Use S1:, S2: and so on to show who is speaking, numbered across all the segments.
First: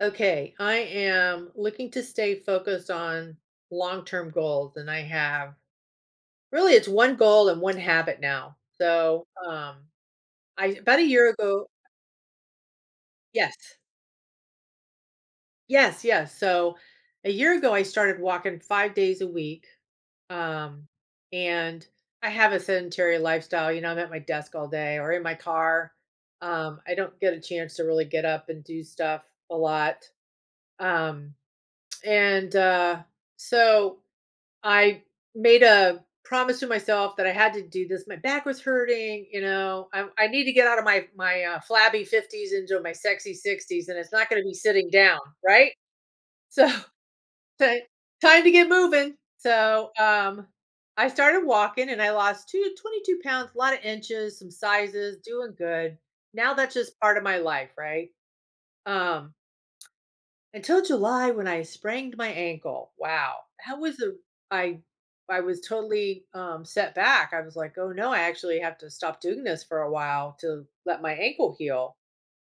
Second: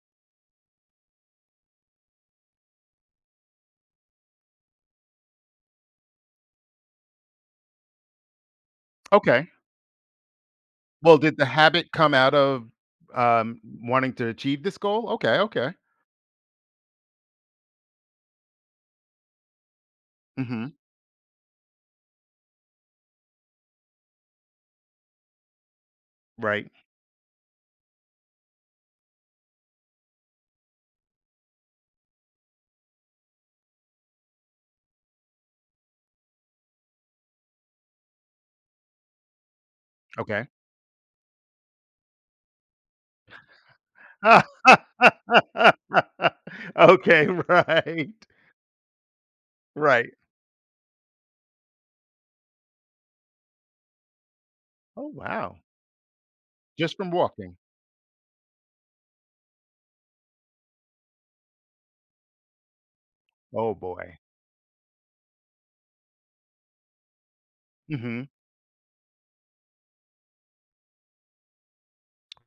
S1: Okay, I am looking to stay focused on long-term goals, and I have really it's one goal and one habit now. So,
S2: Okay.
S1: I about a
S2: Well,
S1: year
S2: did the
S1: ago,
S2: habit come out of,
S1: yes.
S2: wanting to achieve this goal? Okay, okay.
S1: Yes, yes. So, a year ago I started walking 5 days a week.
S2: Mhm.
S1: Um and I have a sedentary lifestyle. You know, I'm at my desk all day or in my car.
S2: Right.
S1: I don't get a chance to really get up and do stuff a lot. Um and so I made a promise to myself that I had to do this. My back was hurting, you know. I need
S2: Okay.
S1: to get out of my flabby fifties into my sexy sixties, and it's not going to be sitting down, right? So
S2: Okay,
S1: ti-
S2: right,
S1: time to get moving. So,
S2: right.
S1: I started walking, and I lost two 22 pounds, a lot of inches, some
S2: Oh,
S1: sizes, doing
S2: wow.
S1: good. Now that's just
S2: Just from
S1: part of my
S2: walking.
S1: life, right? Um, until July when I sprained my ankle. Wow.
S2: Oh,
S1: That was a
S2: boy.
S1: I I was totally set back. I was like, "Oh no, I
S2: Mhm.
S1: actually have to stop doing this for a while to let my ankle heal."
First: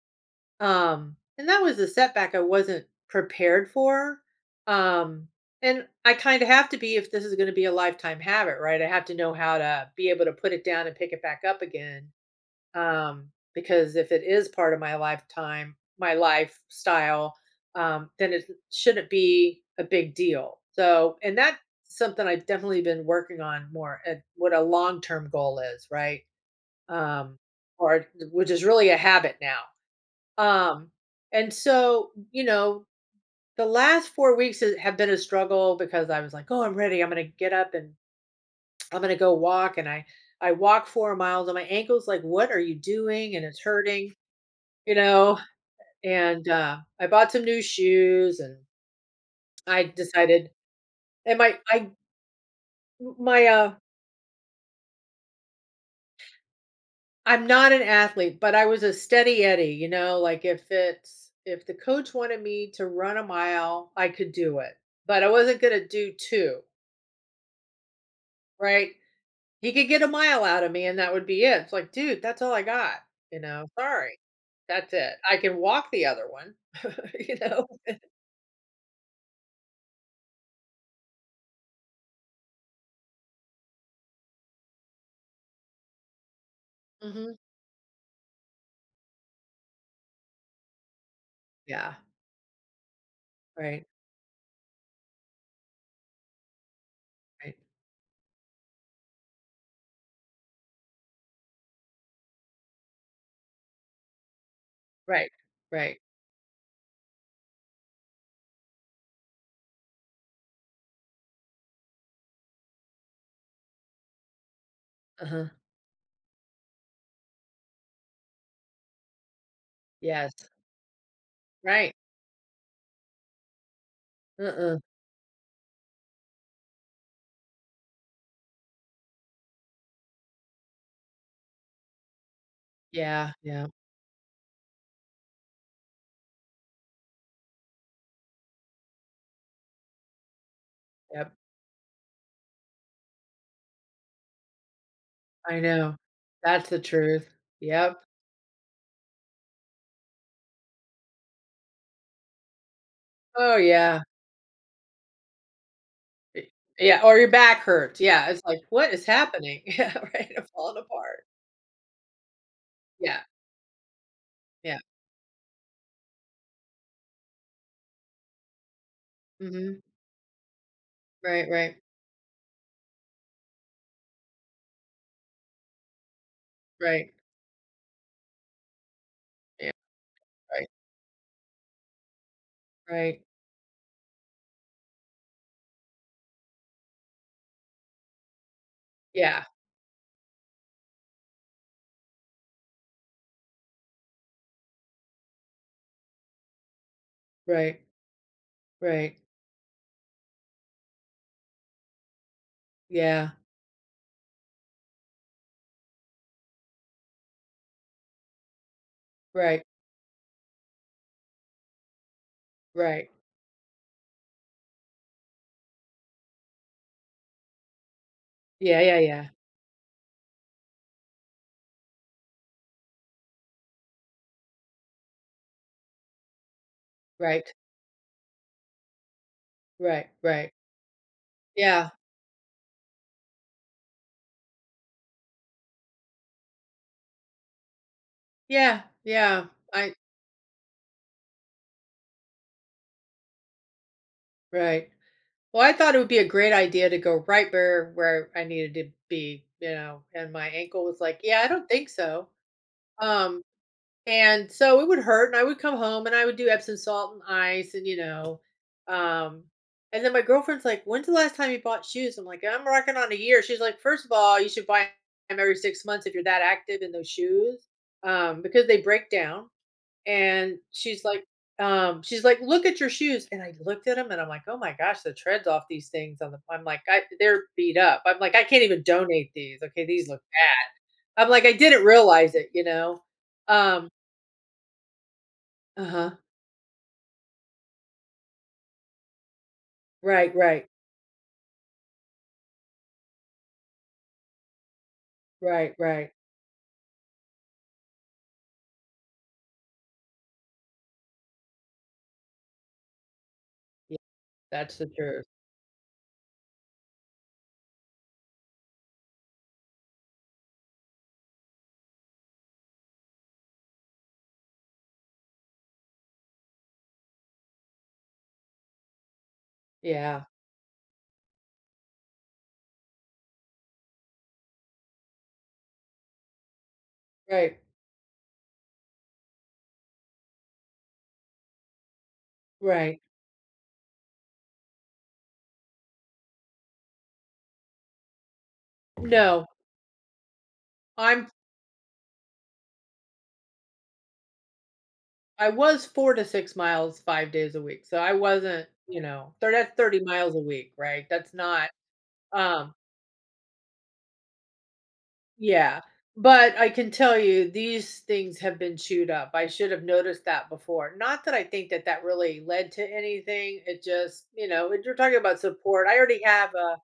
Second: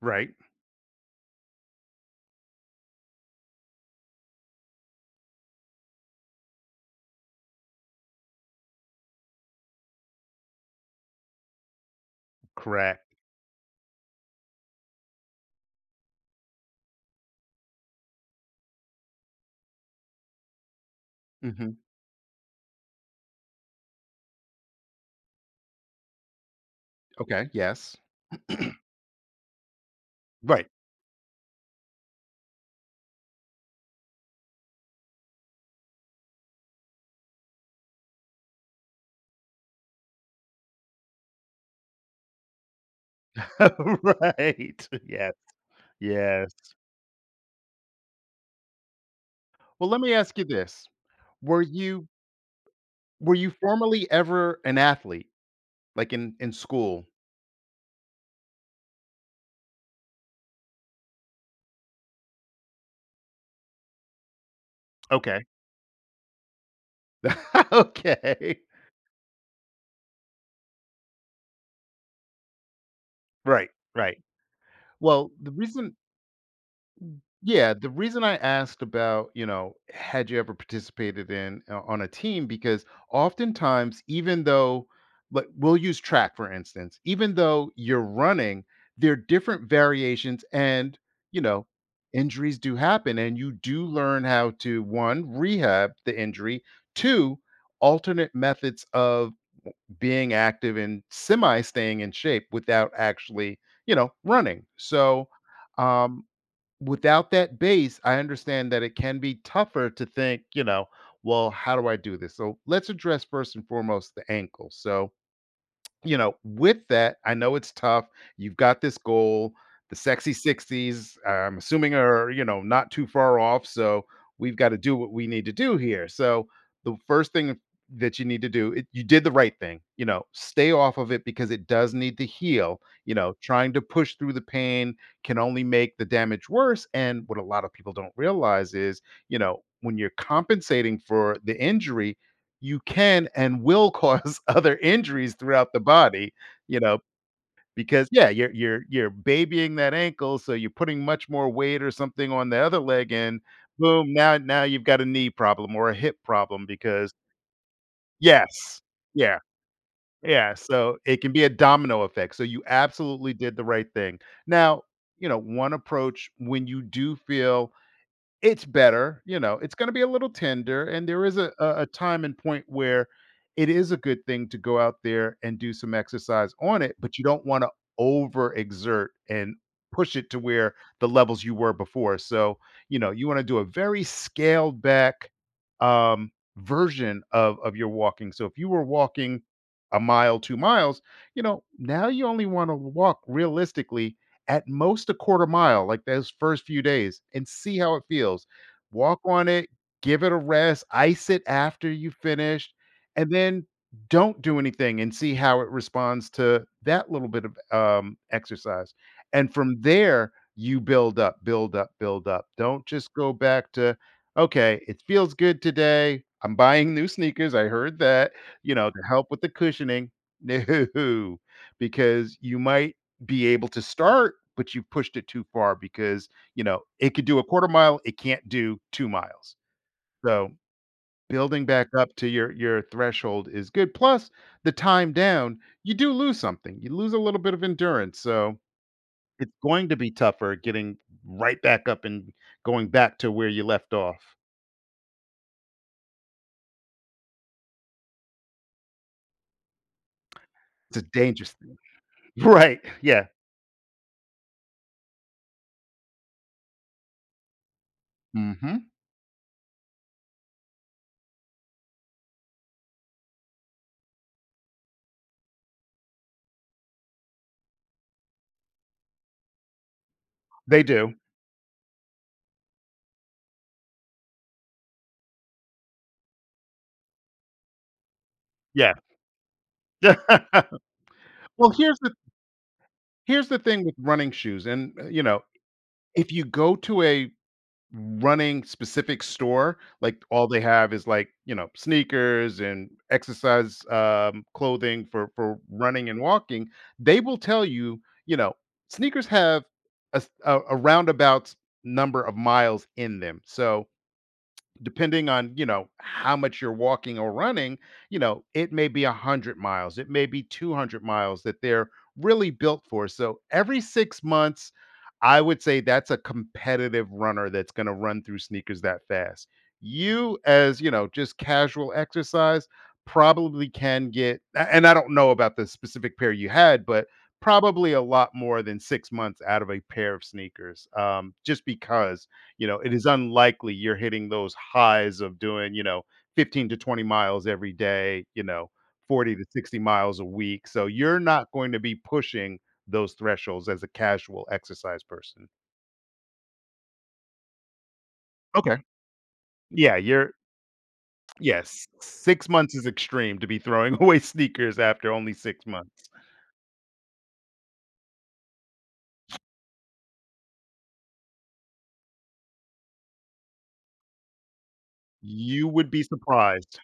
S2: Right.
S1: And that was a setback I wasn't prepared for. Um and I kind of have to be if this is going to be a lifetime habit, right? I have to know how to be able to put it down and pick it back up again,
S2: Correct.
S1: because if it is part of my lifetime, my lifestyle, then it shouldn't be a big deal. So, and that's
S2: Mhm.
S1: something I've definitely been working on, more at what a long term goal is, right? Um,
S2: Okay, yes.
S1: or which is really a habit now.
S2: Right.
S1: Um, and so, the last 4 weeks have been a struggle because I was like, "Oh, I'm ready. I'm going to get up and I'm going to go walk." And I walk 4 miles and my ankle's like, "What are you doing?" And it's hurting.
S2: Right.
S1: You
S2: Yes,
S1: know, and,
S2: yes.
S1: I bought some new shoes and I
S2: Well, let me ask you
S1: decided.
S2: this.
S1: And my
S2: Were
S1: I,
S2: you were
S1: my,
S2: you formerly ever an athlete, like, in school?
S1: I'm not an athlete, but I was a steady Eddie. You know, like, if the coach wanted me to run a mile, I could do it, but I
S2: Okay.
S1: wasn't gonna do 2,
S2: Okay.
S1: right? He could get a mile out of me and that would be it. It's like, "Dude, that's all I got," you know,
S2: Right, right.
S1: "Sorry, that's it.
S2: Well,
S1: I
S2: the
S1: can walk
S2: reason
S1: the other one," you know?
S2: yeah, the reason I asked about, you know, had you ever participated in o on a team because oftentimes, even though like, we'll use track, for instance,
S1: Mhm.
S2: even though you're running, there are different variations and, you know,
S1: Yeah,
S2: injuries do happen, and you do
S1: right,
S2: learn how to, 1, rehab the injury, 2,
S1: right,
S2: alternate methods of being active and semi staying in shape without actually, you know, running. So,
S1: right, right.
S2: um, without that base, I understand that it can be tougher to think, you know, well, how do I do this? So, let's address first and foremost the ankle. So,
S1: Uh-huh.
S2: you know, with that, I know it's tough. You've got this goal. The
S1: Yes.
S2: sexy 60s, I'm
S1: Right.
S2: assuming, are, you know, not too far off. So we've got
S1: Uh-uh.
S2: to do what we need to do here. So the first thing that you need to do, you did the right thing. You know, stay off of it because it does need to heal. You
S1: Yeah,
S2: know,
S1: yeah,
S2: trying to push through the pain can only make the damage worse. And what a lot of people don't realize is, you know, when you're compensating
S1: yep.
S2: for the injury, you can and will cause other injuries
S1: I
S2: throughout the
S1: know.
S2: body,
S1: That's the
S2: you know,
S1: truth. Yep.
S2: because yeah, you're babying that ankle, so you're putting much more weight or something on the other leg and
S1: Oh, yeah.
S2: boom, now you've got a knee problem or a hip
S1: Y
S2: problem
S1: Yeah,
S2: because
S1: or your back hurts. Yeah, it's like,
S2: yes.
S1: "What is
S2: Yeah.
S1: happening?" Yeah, right, I'm
S2: Yeah,
S1: falling
S2: so it
S1: apart.
S2: can be a domino effect. So you
S1: Yeah,
S2: absolutely did the right thing.
S1: yeah.
S2: Now, you know, one approach when you do feel it's better, you know, it's
S1: Mhm.
S2: gonna be a little tender, and there is
S1: Right,
S2: a
S1: right,
S2: a a time and point where it is a good thing to go out there and do some exercise on it,
S1: right.
S2: but you don't wanna overexert and
S1: Yeah,
S2: push it to
S1: right,
S2: where the levels you were before, so, you know,
S1: right.
S2: you wanna do a very scaled back, um, version of your walking, so if you were walking
S1: Yeah,
S2: a mile, 2 miles, you know, now you only wanna walk realistically at most a quarter mile, like those first few days, and see
S1: right,
S2: how it feels.
S1: right.
S2: Walk on it, give it a rest, ice it after you finished,
S1: Yeah,
S2: and then don't do anything and see how it responds to that little bit of exercise. And
S1: right,
S2: from there, you build up, build up, build up. Don't
S1: right.
S2: just go back to, okay, it feels good today. I'm buying new sneakers. I heard that, you
S1: Yeah,
S2: know,
S1: yeah,
S2: to
S1: yeah.
S2: help with the cushioning. No, because you might be able to start, but you've pushed it too far because, you know, it could do a
S1: Right,
S2: quarter mile, it can't do 2 miles.
S1: right,
S2: So,
S1: right.
S2: building back
S1: Yeah,
S2: up to your threshold is good. Plus, the time down, you do lose something. You lose a little bit of endurance, so
S1: yeah, yeah.
S2: it's going
S1: I
S2: to be tougher getting right back up and going back to where you left off.
S1: Right. Well, I thought it would be a great idea to go right where I needed to be, you know, and my ankle
S2: It's
S1: was
S2: a
S1: like, "Yeah, I
S2: dangerous
S1: don't
S2: thing.
S1: think so."
S2: Right, yeah.
S1: Um, and so it would hurt, and I would come home, and I would do Epsom salt and ice,
S2: Mhm.
S1: um, and then my girlfriend's like, "When's the last time you bought shoes?" I'm like, "I'm rocking on a year." She's like, "First of all, you should buy them every 6 months if you're that active in those shoes, because they break down." And
S2: They
S1: she's
S2: do.
S1: like, um, she's like, "Look at your shoes." And I looked at them and I'm like, "Oh my gosh, the treads off these things on the, I'm like, I they're beat up." I'm like, "I can't even
S2: Yeah.
S1: donate these. Okay, these look bad." I'm like, "I
S2: Well,
S1: didn't realize it, you know."
S2: here's the thing
S1: Um,
S2: with running shoes, and, you know,
S1: uh-huh.
S2: if you go to a running specific store, like,
S1: Right,
S2: all they
S1: right.
S2: have is, like, you know, sneakers and exercise, clothing for
S1: Right,
S2: running
S1: right.
S2: and walking, they will tell you, you know, sneakers have a s a roundabout number of miles in them, so
S1: Yeah, that's the truth.
S2: depending on you know how much you're walking or running, you know, it may be 100 miles, it may be 200 miles that they're really built for. So every 6 months, I would say that's a competitive runner that's going to run through sneakers that fast.
S1: Yeah.
S2: You, as you know, just casual exercise, probably can get a- and I don't know about the specific pair you had, but
S1: Right.
S2: probably a lot more than 6 months out of a pair of sneakers, just because, you know, it
S1: Right.
S2: is unlikely you're hitting those highs of doing, you know, 15 to 20 miles every day, you know, 40 to
S1: No,
S2: 60 miles a week. So you're
S1: I'm
S2: not going to be pushing those thresholds as a casual exercise person.
S1: I was 4 to 6 miles 5 days a week. So I wasn't,
S2: Okay.
S1: you know, thir that's
S2: Yeah,
S1: 30
S2: you're
S1: miles a week, right? That's not,
S2: yes, 6
S1: um
S2: months is extreme to be throwing away sneakers after only 6
S1: yeah,
S2: months.
S1: but I can tell you these things have been chewed up. I should have noticed that before. Not that I think that that really led to anything. It just, you know, if you're talking about
S2: You
S1: support,
S2: would
S1: I
S2: be
S1: already have a
S2: surprised.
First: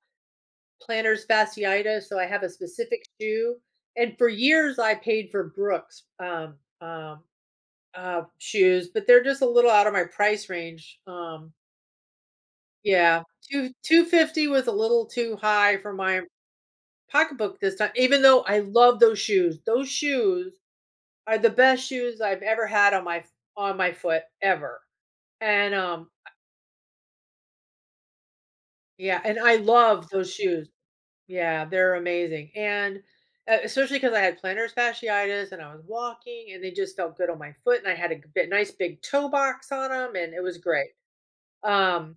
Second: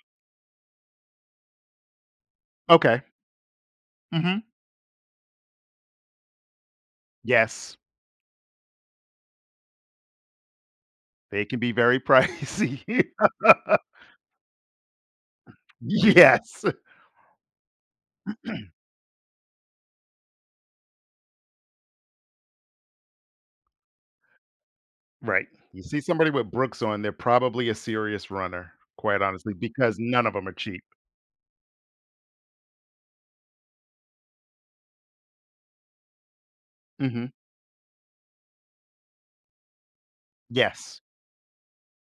S1: plantar's fasciitis, so I have a
S2: Okay.
S1: specific shoe. And for
S2: Mhm.
S1: years, I paid for Brooks um,
S2: Yes,
S1: shoes, but they're just a little out of my price range.
S2: they can be very pricey.
S1: Yeah, 250 was a little too high for my
S2: Yes.
S1: pocketbook this time. Even though I love those shoes are the best shoes I've ever had on my foot ever,
S2: Right.
S1: and,
S2: You see somebody with Brooks on, they're probably a serious runner,
S1: yeah,
S2: quite
S1: and
S2: honestly,
S1: I
S2: because
S1: love
S2: none
S1: those
S2: of them are
S1: shoes.
S2: cheap.
S1: Yeah, they're amazing, and, especially because I had plantar fasciitis and I was walking, and they just felt good
S2: Mhm.
S1: on my foot, and I had a bit nice big toe box on them, and it was great.
S2: Yes.
S1: Um,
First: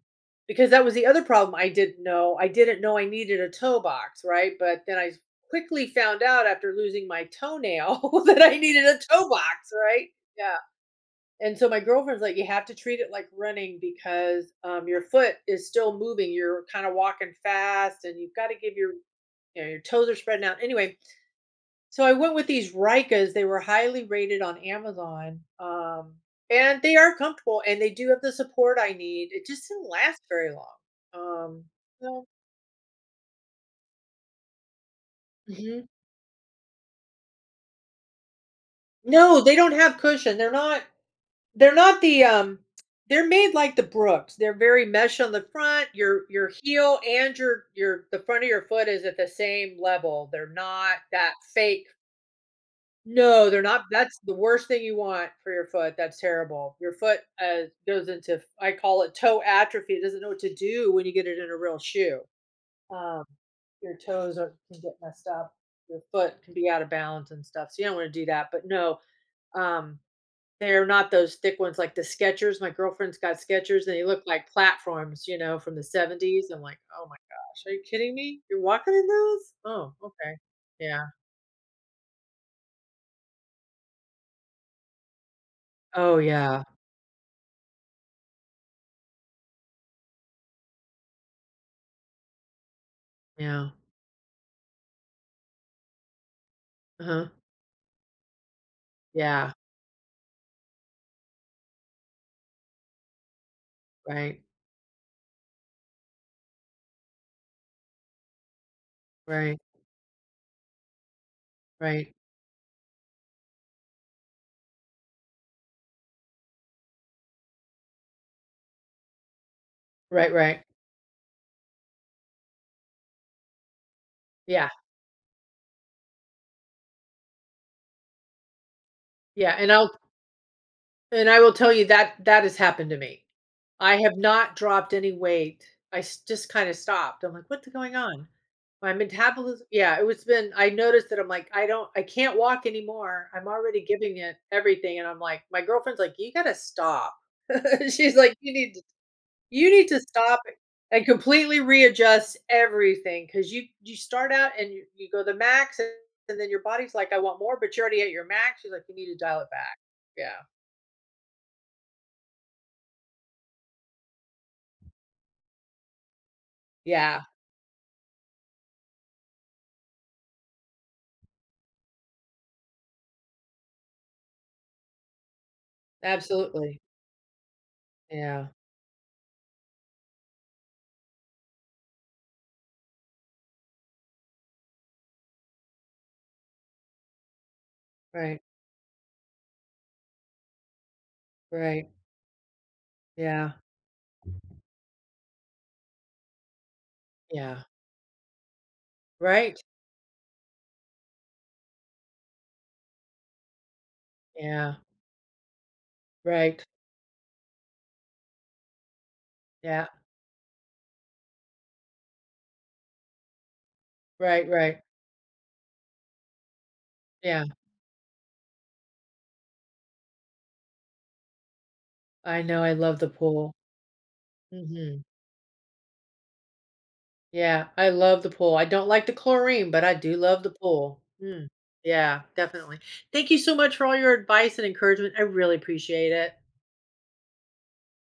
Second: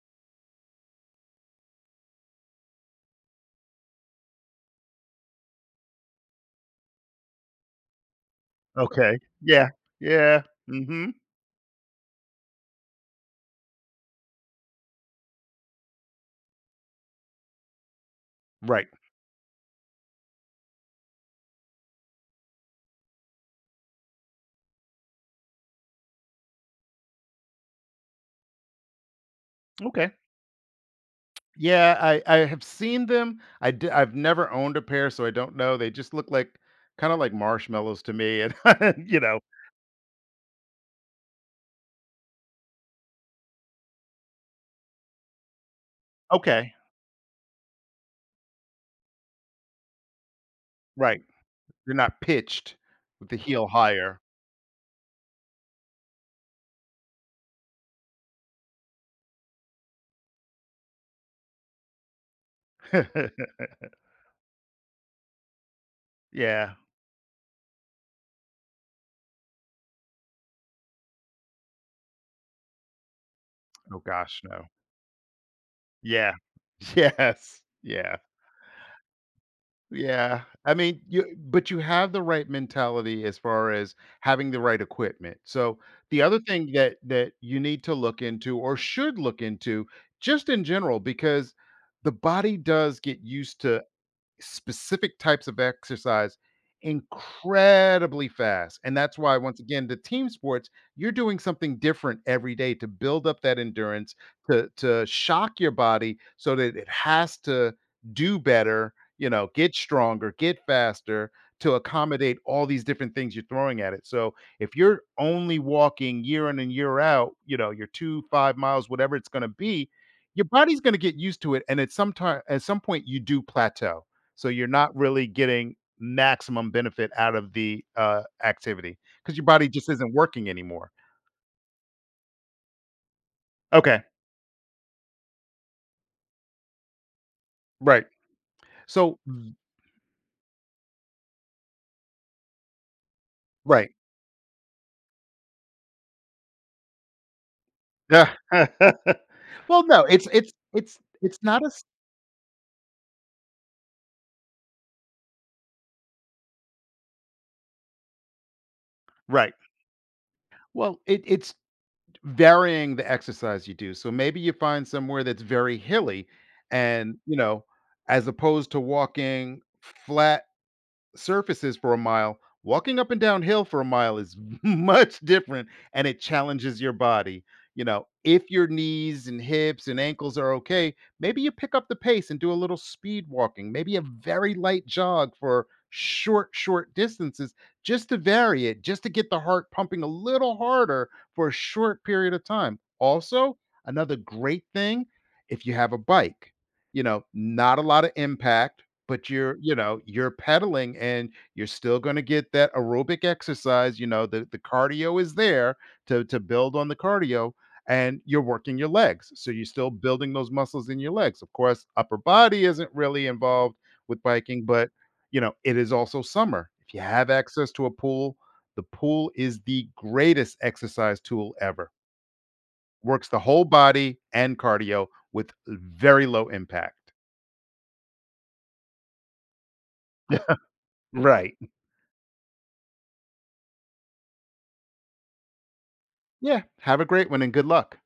S1: because that was the other problem. I didn't know. I didn't know I needed a toe box, right? But then I quickly found out after losing my toenail that I needed a
S2: Okay.
S1: toe
S2: Yeah.
S1: box, right?
S2: Yeah.
S1: Yeah.
S2: Mhm.
S1: And so my girlfriend's like, "You have to treat it like running because your foot is still moving. You're kind of walking fast, and you've got to give
S2: Right.
S1: your, your toes are spreading out." Anyway, so I went with these Ricas. They were highly rated on Amazon, and they are comfortable, and they do have the support I need. It just didn't
S2: Okay.
S1: last very long. Um,
S2: Yeah, I
S1: so-
S2: I have seen them. I've never owned a pair, so I don't know.
S1: Mhm.
S2: They just look like kinda like marshmallows to me and, you
S1: No,
S2: know.
S1: they don't have cushion. They're not. They're not the, um they're made like the Brooks. They're very mesh on the front. Your
S2: Okay.
S1: heel and your the front of your foot is at the same level. They're not
S2: Right.
S1: that fake.
S2: They're not pitched with the
S1: No, they're
S2: heel
S1: not. That's
S2: higher.
S1: the worst thing you want for your foot. That's terrible. Your foot, goes into, I call it toe atrophy. It doesn't know what to do when you get it in a real shoe. Um, your toes can get messed up. Your foot can be
S2: Yeah.
S1: out of balance and stuff. So you don't want to do that. But no, um, they're not those thick ones like the Skechers. My girlfriend's got Skechers, and
S2: Oh
S1: they look
S2: gosh,
S1: like
S2: no.
S1: platforms, you know, from the
S2: Yeah.
S1: 70s. I'm like, "Oh my
S2: Yes.
S1: gosh, are you kidding
S2: Yeah.
S1: me? You're walking in those? Oh, okay."
S2: Yeah. I mean,
S1: Yeah.
S2: you but you have the right mentality as far as having the right equipment. So,
S1: Oh,
S2: the other
S1: yeah.
S2: thing that you need to look into or should look into just in general because the body does get used
S1: Yeah.
S2: to specific types of exercise
S1: Uh-huh.
S2: incredibly fast. And that's why,
S1: Yeah.
S2: once again, the team sports, you're doing something different every day to build up that endurance,
S1: Right.
S2: to shock your body so that it has to do better, you know,
S1: Right.
S2: get stronger, get faster to
S1: Right.
S2: accommodate all these different things you're throwing at it. So if you're only walking year in and year out, you know, your 2, 5 miles, whatever it's gonna be,
S1: Right,
S2: your
S1: right.
S2: body's gonna get used to it. And at some time at some point you do plateau so you're
S1: Yeah.
S2: not really getting maximum benefit out of the, activity because your
S1: Yeah,
S2: body just isn't working anymore.
S1: and I will tell you that that has happened to me. I
S2: Okay,
S1: have not dropped any weight. I s just kinda stopped. I'm like, "What's going
S2: right.
S1: on?" My
S2: So v
S1: metabolism, yeah, it was, been, I noticed that. I'm like, I can't walk anymore. I'm already
S2: right.
S1: giving it everything," and I'm like, my girlfriend's like, "You gotta stop." She's
S2: Yeah.
S1: like, "You need to
S2: Well, no, it's
S1: stop
S2: it's it's
S1: and
S2: it's
S1: completely
S2: not a s
S1: readjust everything, because you start out and you go the max, and then your body's like, 'I want more,' but you're already at your max." She's like, "You need to dial it
S2: right.
S1: back." Yeah.
S2: Well, it's varying the exercise you do. So maybe you find somewhere that's very hilly and,
S1: Yeah,
S2: you know, as opposed to walking flat surfaces for a mile, walking up and downhill for a mile is much different and it
S1: absolutely.
S2: challenges your body. You know,
S1: Yeah.
S2: if your knees and hips and ankles are okay, maybe you pick up the pace and do a little speed walking, maybe a very light jog for short, short distances just to
S1: Right,
S2: vary it, just to get the heart pumping a little harder for a
S1: right.
S2: short period of time.
S1: Yeah,
S2: Also, another great thing if you have a bike, you know,
S1: yeah.
S2: not a lot of impact but you're,
S1: Right?
S2: you know, you're pedaling and you're still gonna get that aerobic exercise, you know, the
S1: Yeah,
S2: cardio is there to
S1: right.
S2: build on the cardio, and you're working your legs, so you're
S1: Yeah,
S2: still building those muscles in your legs. Of course, upper body isn't really involved with
S1: right,
S2: biking,
S1: right.
S2: but, you know, it is also summer. If you have
S1: Yeah,
S2: access to a pool, the pool is the greatest exercise tool ever.
S1: I know, I love the
S2: Works the
S1: pool.
S2: whole body and
S1: Mhm.
S2: cardio with very low impact.
S1: Yeah, I love the pool. I don't like the chlorine, but I do love the pool. Mm.
S2: Right.
S1: Yeah, definitely. Thank you so much for all your advice and encouragement. I really appreciate it.
S2: Yeah. Have a great one and good luck.